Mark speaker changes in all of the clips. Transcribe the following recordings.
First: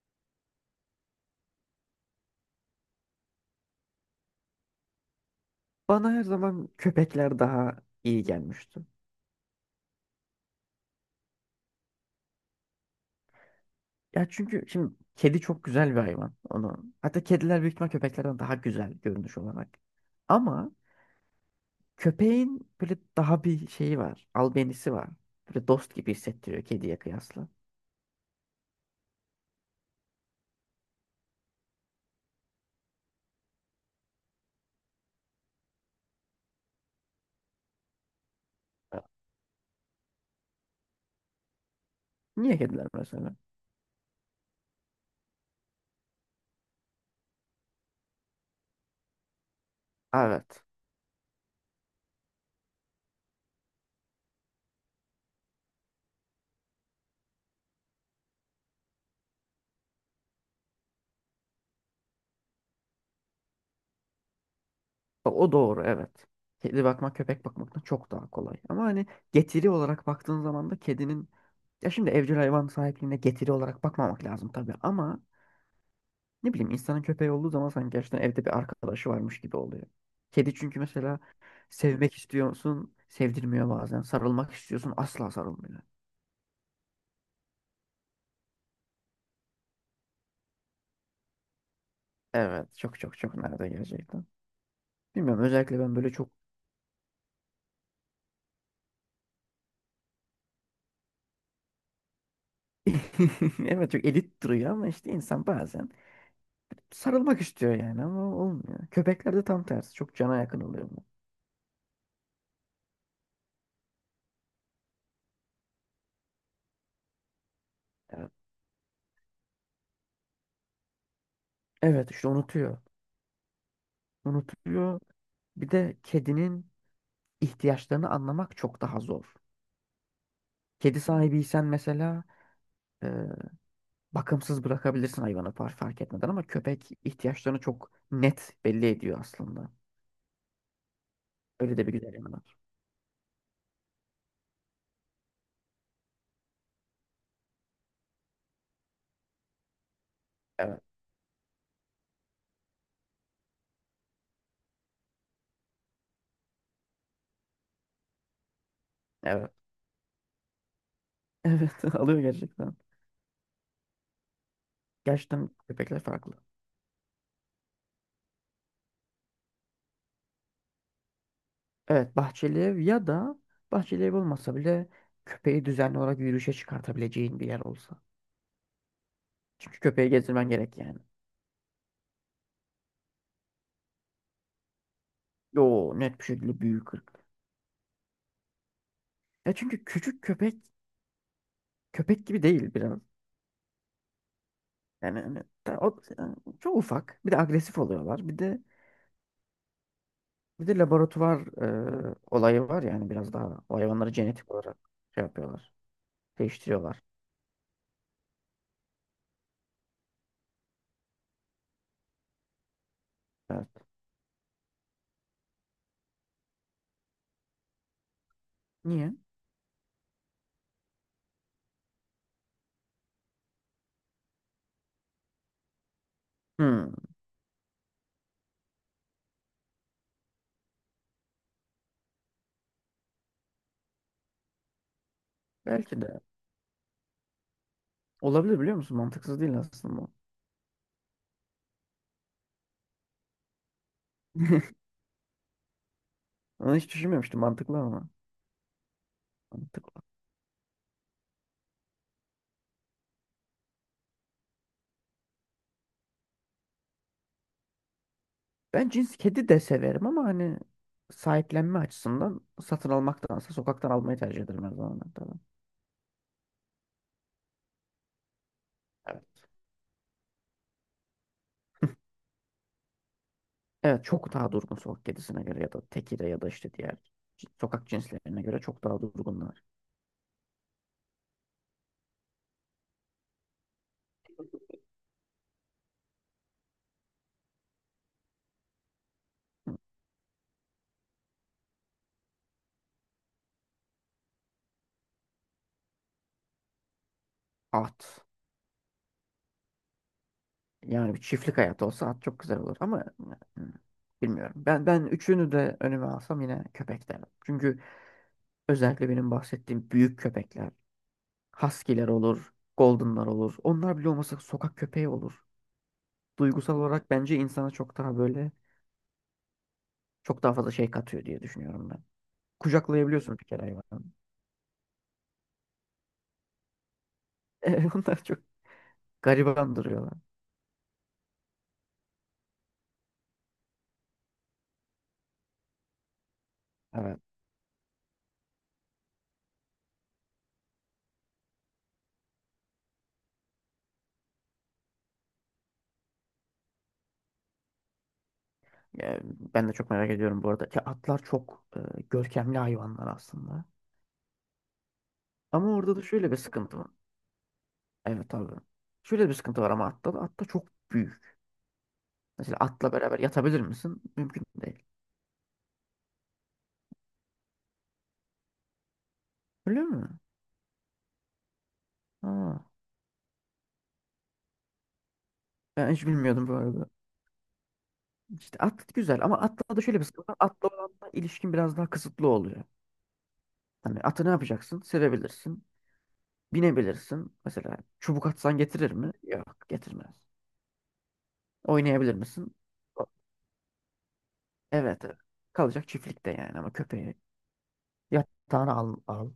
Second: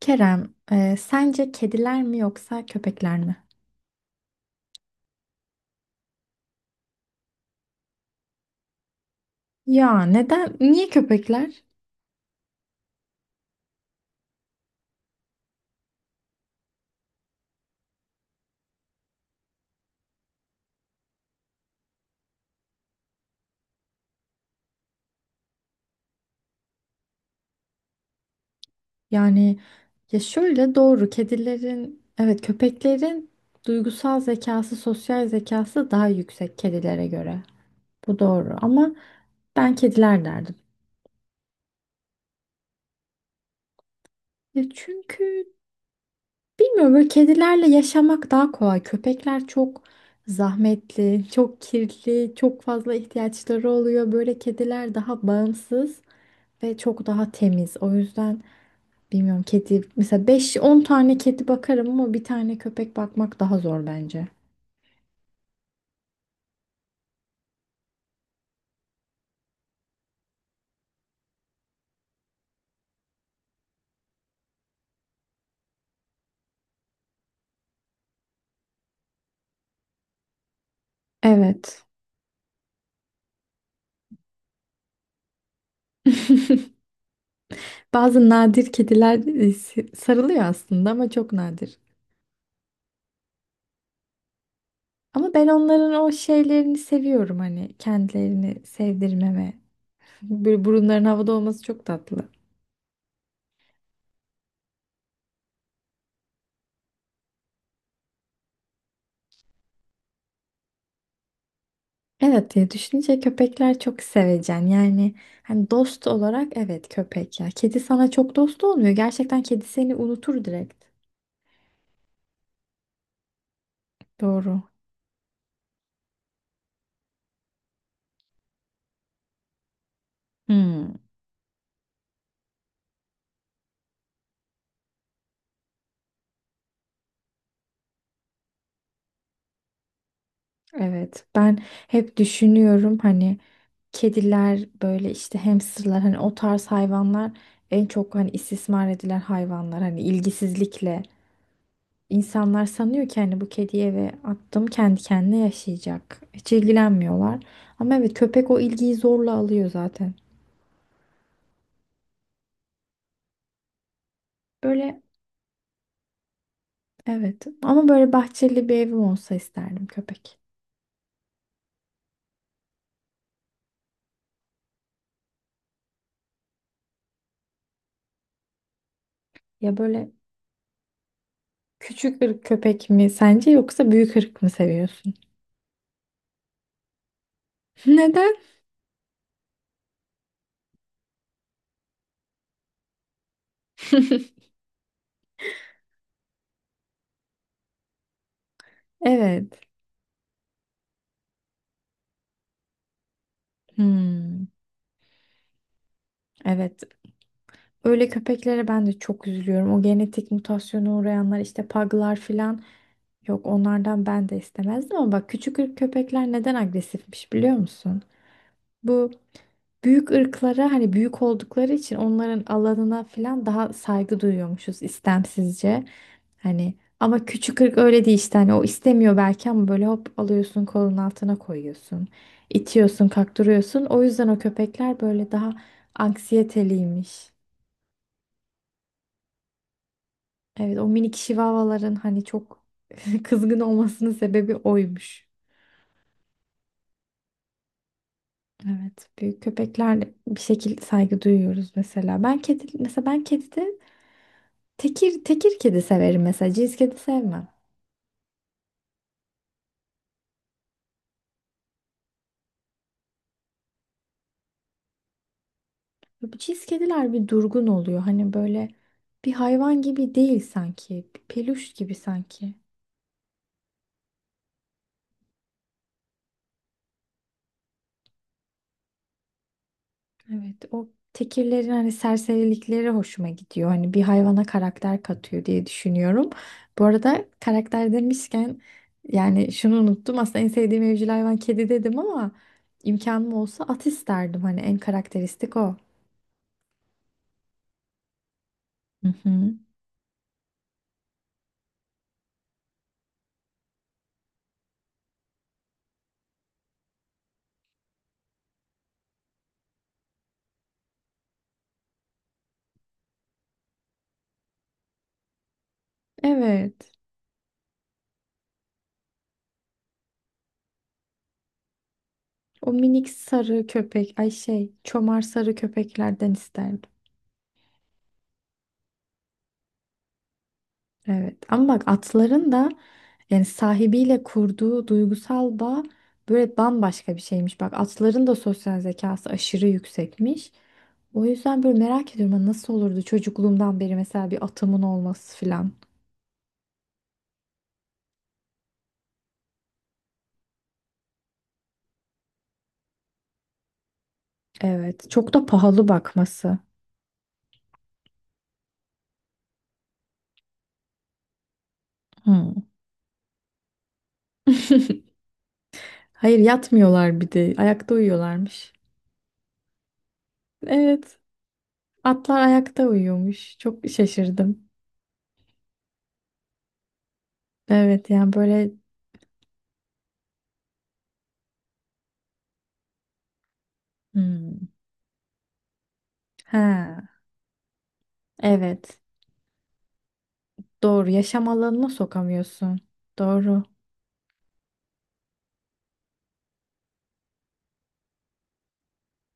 Speaker 1: Kerem, sence kediler mi yoksa köpekler mi?
Speaker 2: Bana her zaman köpekler daha iyi gelmişti.
Speaker 1: Ya neden? Niye köpekler?
Speaker 2: Ya çünkü şimdi kedi çok güzel bir hayvan. Onu hatta kediler büyük ihtimal köpeklerden daha güzel görünüş olarak. Ama köpeğin böyle daha bir şeyi var. Albenisi var. Böyle dost gibi hissettiriyor kediye kıyasla.
Speaker 1: Yani Ya şöyle doğru kedilerin, evet, köpeklerin duygusal zekası, sosyal zekası daha yüksek kedilere göre. Bu doğru ama ben kediler derdim.
Speaker 2: Niye kediler mesela?
Speaker 1: Ya çünkü bilmiyorum, böyle kedilerle yaşamak daha kolay. Köpekler çok
Speaker 2: Evet.
Speaker 1: zahmetli, çok kirli, çok fazla ihtiyaçları oluyor. Böyle kediler daha bağımsız ve çok daha temiz. O yüzden bilmiyorum, kedi mesela 5-10 tane kedi bakarım ama bir tane köpek bakmak daha zor bence.
Speaker 2: O doğru, evet. Kedi bakmak köpek bakmaktan çok daha kolay. Ama hani getiri olarak baktığın zaman da kedinin, ya şimdi evcil hayvan sahipliğine getiri olarak bakmamak lazım tabii, ama ne bileyim, insanın köpeği olduğu zaman sanki gerçekten evde bir arkadaşı varmış gibi oluyor. Kedi çünkü mesela
Speaker 1: Evet.
Speaker 2: sevmek istiyorsun, sevdirmiyor bazen. Sarılmak istiyorsun, asla sarılmıyor.
Speaker 1: Bazı nadir kediler, sarılıyor aslında ama çok nadir.
Speaker 2: Evet, çok çok çok, nerede gerçekten.
Speaker 1: Ama
Speaker 2: Bilmiyorum,
Speaker 1: ben
Speaker 2: özellikle
Speaker 1: onların
Speaker 2: ben
Speaker 1: o
Speaker 2: böyle çok…
Speaker 1: şeylerini seviyorum, hani kendilerini sevdirmeme. Böyle burunların havada olması çok tatlı.
Speaker 2: Evet, çok elit duruyor ama işte insan bazen sarılmak istiyor yani, ama olmuyor. Köpeklerde tam tersi, çok cana yakın oluyor bu.
Speaker 1: Evet, diye düşününce köpekler çok sevecen. Yani hani dost olarak evet, köpek ya. Kedi sana
Speaker 2: Evet.
Speaker 1: çok dost olmuyor. Gerçekten kedi seni unutur direkt.
Speaker 2: Evet işte, unutuyor.
Speaker 1: Doğru.
Speaker 2: Unutuyor. Bir de kedinin ihtiyaçlarını anlamak çok daha zor.
Speaker 1: Hmm,
Speaker 2: Kedi sahibiysen mesela bakımsız bırakabilirsin hayvanı, fark etmeden, ama köpek ihtiyaçlarını çok net belli ediyor aslında.
Speaker 1: evet. Ben
Speaker 2: Öyle de bir güzel
Speaker 1: hep
Speaker 2: yanı var.
Speaker 1: düşünüyorum, hani kediler böyle, işte hamsterlar, hani o tarz hayvanlar en çok hani istismar edilen hayvanlar, hani
Speaker 2: Evet,
Speaker 1: ilgisizlikle. İnsanlar sanıyor ki hani bu kediyi eve attım, kendi kendine yaşayacak. Hiç ilgilenmiyorlar. Ama evet, köpek o ilgiyi zorla
Speaker 2: evet.
Speaker 1: alıyor zaten.
Speaker 2: Evet, alıyor gerçekten.
Speaker 1: Böyle
Speaker 2: Gerçekten köpekler farklı.
Speaker 1: evet, ama böyle bahçeli bir evim olsa isterdim köpek.
Speaker 2: Evet, bahçeli ev ya da bahçeli ev olmasa bile köpeği düzenli olarak yürüyüşe çıkartabileceğin bir yer olsa.
Speaker 1: Ya
Speaker 2: Çünkü köpeği
Speaker 1: böyle
Speaker 2: gezdirmen gerek yani.
Speaker 1: küçük ırk köpek mi sence yoksa büyük ırk mı seviyorsun?
Speaker 2: Yo, net bir şekilde büyük ırk.
Speaker 1: Neden?
Speaker 2: Ya çünkü küçük köpek köpek gibi değil biraz. Yani, hani, yani çok ufak. Bir de agresif oluyorlar. Bir de…
Speaker 1: Evet.
Speaker 2: Bir de laboratuvar olayı var, yani biraz daha o hayvanları
Speaker 1: Hmm.
Speaker 2: genetik olarak şey yapıyorlar.
Speaker 1: Evet.
Speaker 2: Değiştiriyorlar.
Speaker 1: Öyle köpeklere ben de çok üzülüyorum. O genetik mutasyona uğrayanlar, işte paglar filan. Yok,
Speaker 2: Evet.
Speaker 1: onlardan ben de istemezdim ama bak, küçük ırk köpekler neden agresifmiş biliyor musun? Bu
Speaker 2: Niye?
Speaker 1: büyük ırklara hani, büyük oldukları için onların alanına falan daha saygı duyuyormuşuz istemsizce. Hani
Speaker 2: Hmm,
Speaker 1: ama küçük ırk öyle değil, işte hani o istemiyor belki ama böyle hop alıyorsun, kolun altına koyuyorsun. İtiyorsun kaktırıyorsun. O yüzden o köpekler böyle daha
Speaker 2: belki de.
Speaker 1: anksiyeteliymiş.
Speaker 2: Olabilir biliyor musun? Mantıksız değil aslında bu.
Speaker 1: Evet, o minik şivavaların hani çok kızgın olmasının sebebi oymuş.
Speaker 2: Onu hiç düşünmemiştim. Mantıklı ama.
Speaker 1: Evet, büyük
Speaker 2: Mantıklı.
Speaker 1: köpeklerle bir şekilde saygı duyuyoruz mesela. Ben kedi mesela, ben kedide tekir tekir kedi severim mesela. Cins kedi sevmem.
Speaker 2: Ben cins kedi de severim ama hani sahiplenme açısından satın almaktansa sokaktan almayı tercih ederim her zaman. Tabii.
Speaker 1: Bu cins kediler bir durgun oluyor. Hani böyle
Speaker 2: Evet.
Speaker 1: bir hayvan gibi değil sanki. Bir peluş gibi sanki.
Speaker 2: Evet, çok daha durgun sokak kedisine göre ya da tekire ya da işte diğer sokak cinslerine göre çok daha durgunlar.
Speaker 1: Evet, o tekirlerin hani serserilikleri hoşuma gidiyor. Hani bir hayvana karakter katıyor diye düşünüyorum. Bu arada karakter demişken, yani şunu
Speaker 2: Hı.
Speaker 1: unuttum. Aslında en sevdiğim evcil hayvan kedi dedim ama imkanım olsa at isterdim. Hani en karakteristik o.
Speaker 2: At.
Speaker 1: Hı hı.
Speaker 2: Yani bir çiftlik hayatı olsa at çok güzel olur ama hmm, bilmiyorum. Ben üçünü de önüme alsam yine köpek derim. Çünkü özellikle benim bahsettiğim büyük köpekler, husky'ler olur, golden'lar olur. Onlar bile olmasa sokak köpeği olur. Duygusal
Speaker 1: Evet.
Speaker 2: olarak bence insana çok daha böyle, çok daha fazla şey katıyor diye düşünüyorum ben.
Speaker 1: O minik
Speaker 2: Kucaklayabiliyorsun bir kere
Speaker 1: sarı
Speaker 2: hayvanı.
Speaker 1: köpek, ay şey, çomar sarı köpeklerden isterdim.
Speaker 2: Onlar çok gariban duruyorlar.
Speaker 1: Evet ama bak, atların da yani sahibiyle kurduğu duygusal bağ böyle bambaşka bir
Speaker 2: Evet.
Speaker 1: şeymiş. Bak, atların da sosyal zekası aşırı yüksekmiş. O yüzden böyle merak ediyorum, hani nasıl olurdu çocukluğumdan beri mesela bir atımın olması filan.
Speaker 2: Yani ben de çok merak ediyorum bu arada ki atlar çok görkemli hayvanlar aslında.
Speaker 1: Evet, çok da
Speaker 2: Ama
Speaker 1: pahalı
Speaker 2: orada da şöyle bir
Speaker 1: bakması.
Speaker 2: sıkıntı var. Evet abi. Şöyle bir sıkıntı var ama atta da. Atta çok büyük. Mesela
Speaker 1: Hmm.
Speaker 2: atla beraber yatabilir misin? Mümkün değil.
Speaker 1: Hayır, yatmıyorlar, bir de ayakta uyuyorlarmış.
Speaker 2: Öyle mi?
Speaker 1: Evet, atlar
Speaker 2: Aa,
Speaker 1: ayakta uyuyormuş. Çok şaşırdım.
Speaker 2: ben hiç bilmiyordum bu arada.
Speaker 1: Evet yani
Speaker 2: İşte
Speaker 1: böyle
Speaker 2: at güzel ama atla da şöyle bir sıkıntı var. Atla olan da ilişkin biraz daha kısıtlı oluyor. Hani atı ne
Speaker 1: hmm.
Speaker 2: yapacaksın? Sevebilirsin.
Speaker 1: Ha
Speaker 2: Binebilirsin. Mesela çubuk atsan getirir
Speaker 1: evet.
Speaker 2: mi? Yok, getirmez.
Speaker 1: Doğru. Yaşam alanına
Speaker 2: Oynayabilir misin?
Speaker 1: sokamıyorsun.
Speaker 2: O-
Speaker 1: Doğru.
Speaker 2: Evet, evet. Kalacak çiftlikte yani, ama köpeği yatağına al, al.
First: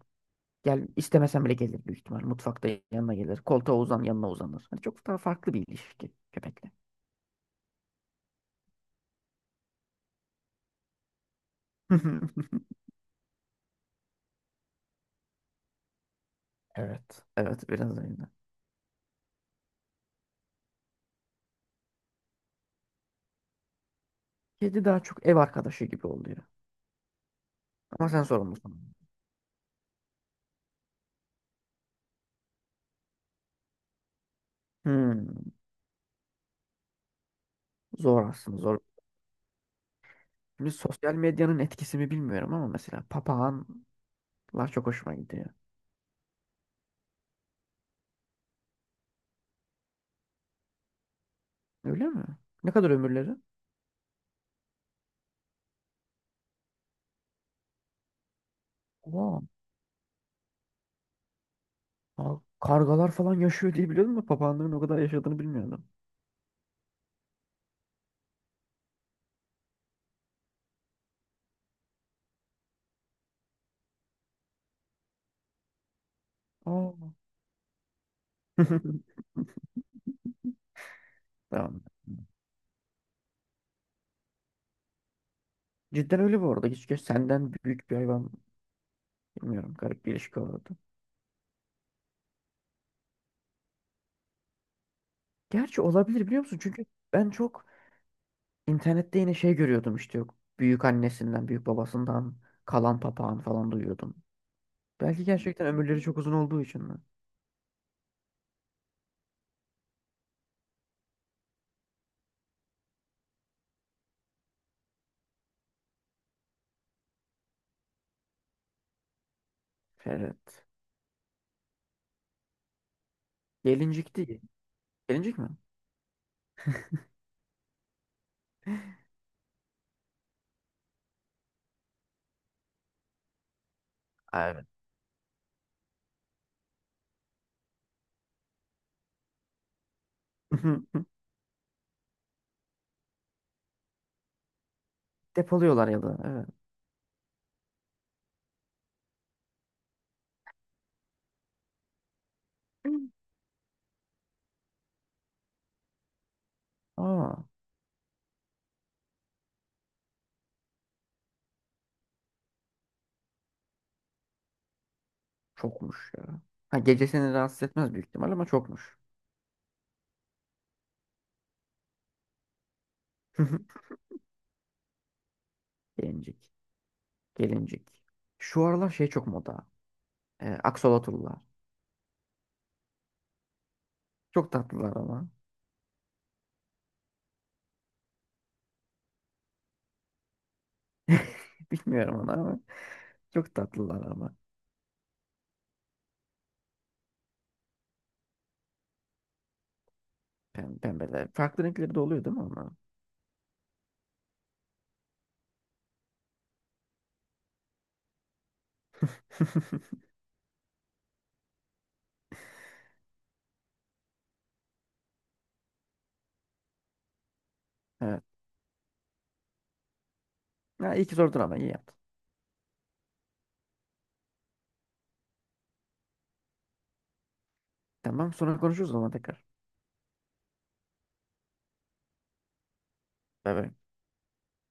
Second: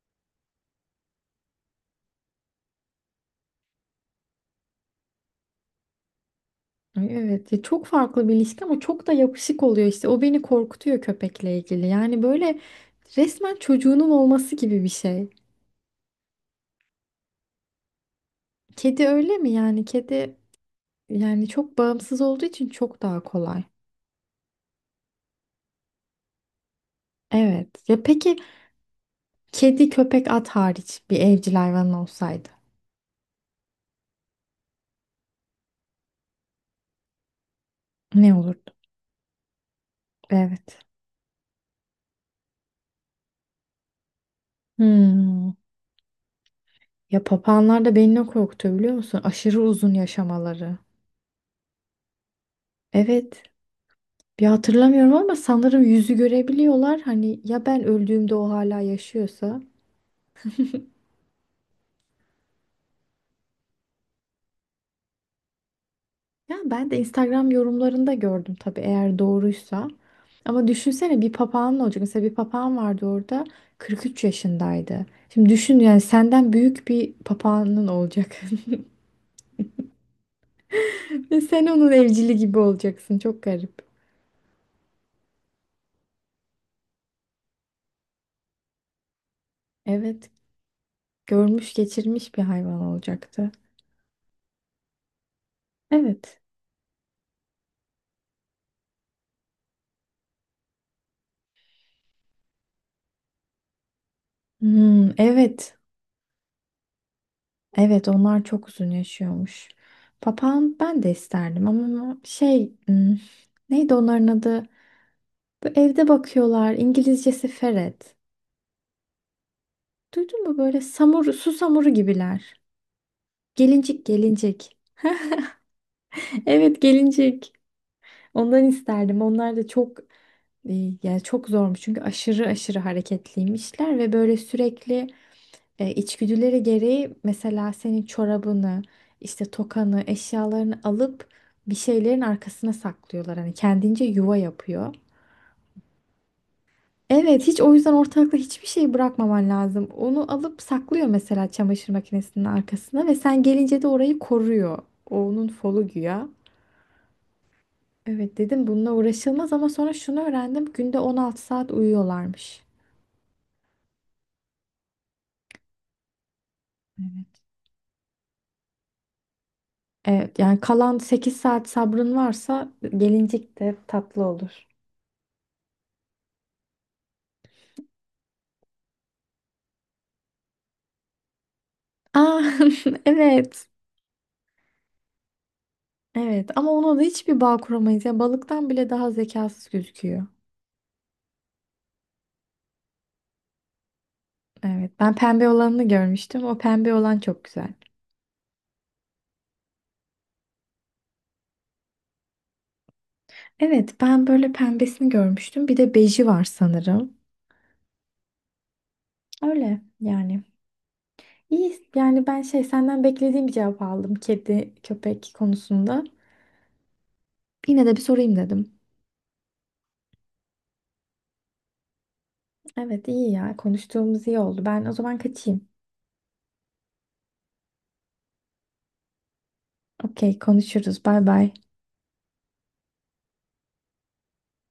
Speaker 2: Gel istemesen bile gelir büyük ihtimal. Mutfakta yanına gelir. Koltuğa uzan, yanına uzanır. Hani çok daha farklı bir ilişki köpekle.
Speaker 1: Ay, evet. Ya çok farklı bir ilişki ama çok da yapışık oluyor işte. O beni korkutuyor köpekle ilgili. Yani böyle resmen çocuğunun olması gibi bir şey.
Speaker 2: Evet. Evet biraz öyle.
Speaker 1: Kedi öyle mi yani? Kedi yani çok bağımsız olduğu için çok daha kolay.
Speaker 2: Kedi daha çok ev arkadaşı gibi oluyor.
Speaker 1: Evet. Ya
Speaker 2: Ama sen
Speaker 1: peki
Speaker 2: sorumlusun.
Speaker 1: kedi, köpek, at hariç bir evcil hayvanın olsaydı
Speaker 2: Hmm, zor
Speaker 1: ne
Speaker 2: aslında,
Speaker 1: olurdu?
Speaker 2: zor. Şimdi
Speaker 1: Evet.
Speaker 2: sosyal medyanın etkisi mi bilmiyorum, ama mesela papağanlar çok hoşuma gidiyor.
Speaker 1: Hmm. Ya papağanlar da beni ne korkutuyor biliyor musun? Aşırı uzun yaşamaları.
Speaker 2: Öyle mi? Ne kadar ömürleri?
Speaker 1: Evet. Bir hatırlamıyorum ama sanırım yüzü görebiliyorlar. Hani ya ben öldüğümde o hala
Speaker 2: Aa,
Speaker 1: yaşıyorsa.
Speaker 2: aa, kargalar falan yaşıyor diye biliyordum da papağanların o kadar yaşadığını bilmiyordum.
Speaker 1: Ya ben de Instagram yorumlarında gördüm tabii, eğer doğruysa. Ama düşünsene, bir papağan ne olacak? Mesela bir papağan vardı orada, 43 yaşındaydı. Şimdi düşün yani, senden büyük bir
Speaker 2: Aa.
Speaker 1: papağanın olacak. Ve sen
Speaker 2: Tamam.
Speaker 1: onun evcili gibi olacaksın. Çok garip.
Speaker 2: Cidden öyle bu arada. Keşke senden büyük bir hayvan… Bilmiyorum, garip bir
Speaker 1: Evet,
Speaker 2: ilişki olurdu.
Speaker 1: görmüş geçirmiş bir hayvan olacaktı.
Speaker 2: Gerçi olabilir biliyor
Speaker 1: Evet.
Speaker 2: musun? Çünkü ben çok internette yine şey görüyordum işte, yok, büyük annesinden, büyük babasından kalan papağan falan duyuyordum.
Speaker 1: Hmm,
Speaker 2: Belki gerçekten
Speaker 1: evet.
Speaker 2: ömürleri çok uzun olduğu için mi?
Speaker 1: Evet, onlar çok uzun yaşıyormuş. Papağan ben de isterdim ama şey, hmm, neydi onların adı? Bu evde bakıyorlar. İngilizcesi ferret. Duydun mu,
Speaker 2: Ferret.
Speaker 1: böyle samur, su samuru gibiler. Gelincik,
Speaker 2: Gelincik değil.
Speaker 1: gelincik.
Speaker 2: Gelincik mi?
Speaker 1: Evet, gelincik. Ondan isterdim. Onlar da çok, e, yani çok zormuş çünkü aşırı aşırı hareketliymişler ve böyle
Speaker 2: Aa, evet.
Speaker 1: sürekli içgüdüleri gereği mesela senin çorabını, işte tokanı, eşyalarını alıp bir şeylerin arkasına saklıyorlar. Hani kendince yuva yapıyor.
Speaker 2: Depoluyorlar ya da, evet.
Speaker 1: Evet, hiç o yüzden ortalıkta hiçbir şey bırakmaman lazım. Onu alıp saklıyor mesela çamaşır makinesinin arkasına ve sen gelince de orayı koruyor. O onun folu güya.
Speaker 2: Aa,
Speaker 1: Evet dedim, bununla uğraşılmaz, ama sonra şunu öğrendim. Günde 16 saat uyuyorlarmış.
Speaker 2: çokmuş ya. Ha, gece seni
Speaker 1: Evet.
Speaker 2: rahatsız etmez büyük ihtimal ama çokmuş.
Speaker 1: Evet yani kalan 8 saat sabrın varsa gelincik de tatlı olur.
Speaker 2: Gelincik. Gelincik. Şu aralar şey çok moda. Aksolotlular.
Speaker 1: Aa, evet.
Speaker 2: Çok tatlılar ama.
Speaker 1: Evet ama ona da hiçbir bağ kuramayız. Ya balıktan bile daha zekasız gözüküyor.
Speaker 2: Bilmiyorum onu ama. Çok tatlılar ama.
Speaker 1: Evet, ben pembe olanını görmüştüm. O pembe olan çok güzel.
Speaker 2: Pem pembeler. Farklı renkleri de oluyor değil mi ama?
Speaker 1: Evet, ben böyle pembesini görmüştüm. Bir de beji var sanırım. Öyle yani. İyi, yani ben şey, senden beklediğim bir cevap aldım kedi köpek konusunda. Yine de bir
Speaker 2: Evet.
Speaker 1: sorayım dedim.
Speaker 2: Ha, iyi ki sordun ama, iyi yaptın.
Speaker 1: Evet, iyi ya, konuştuğumuz iyi oldu. Ben o zaman kaçayım.
Speaker 2: Tamam, sonra konuşuruz o zaman tekrar.
Speaker 1: Okey, konuşuruz. Bay bay.
Speaker 2: Bay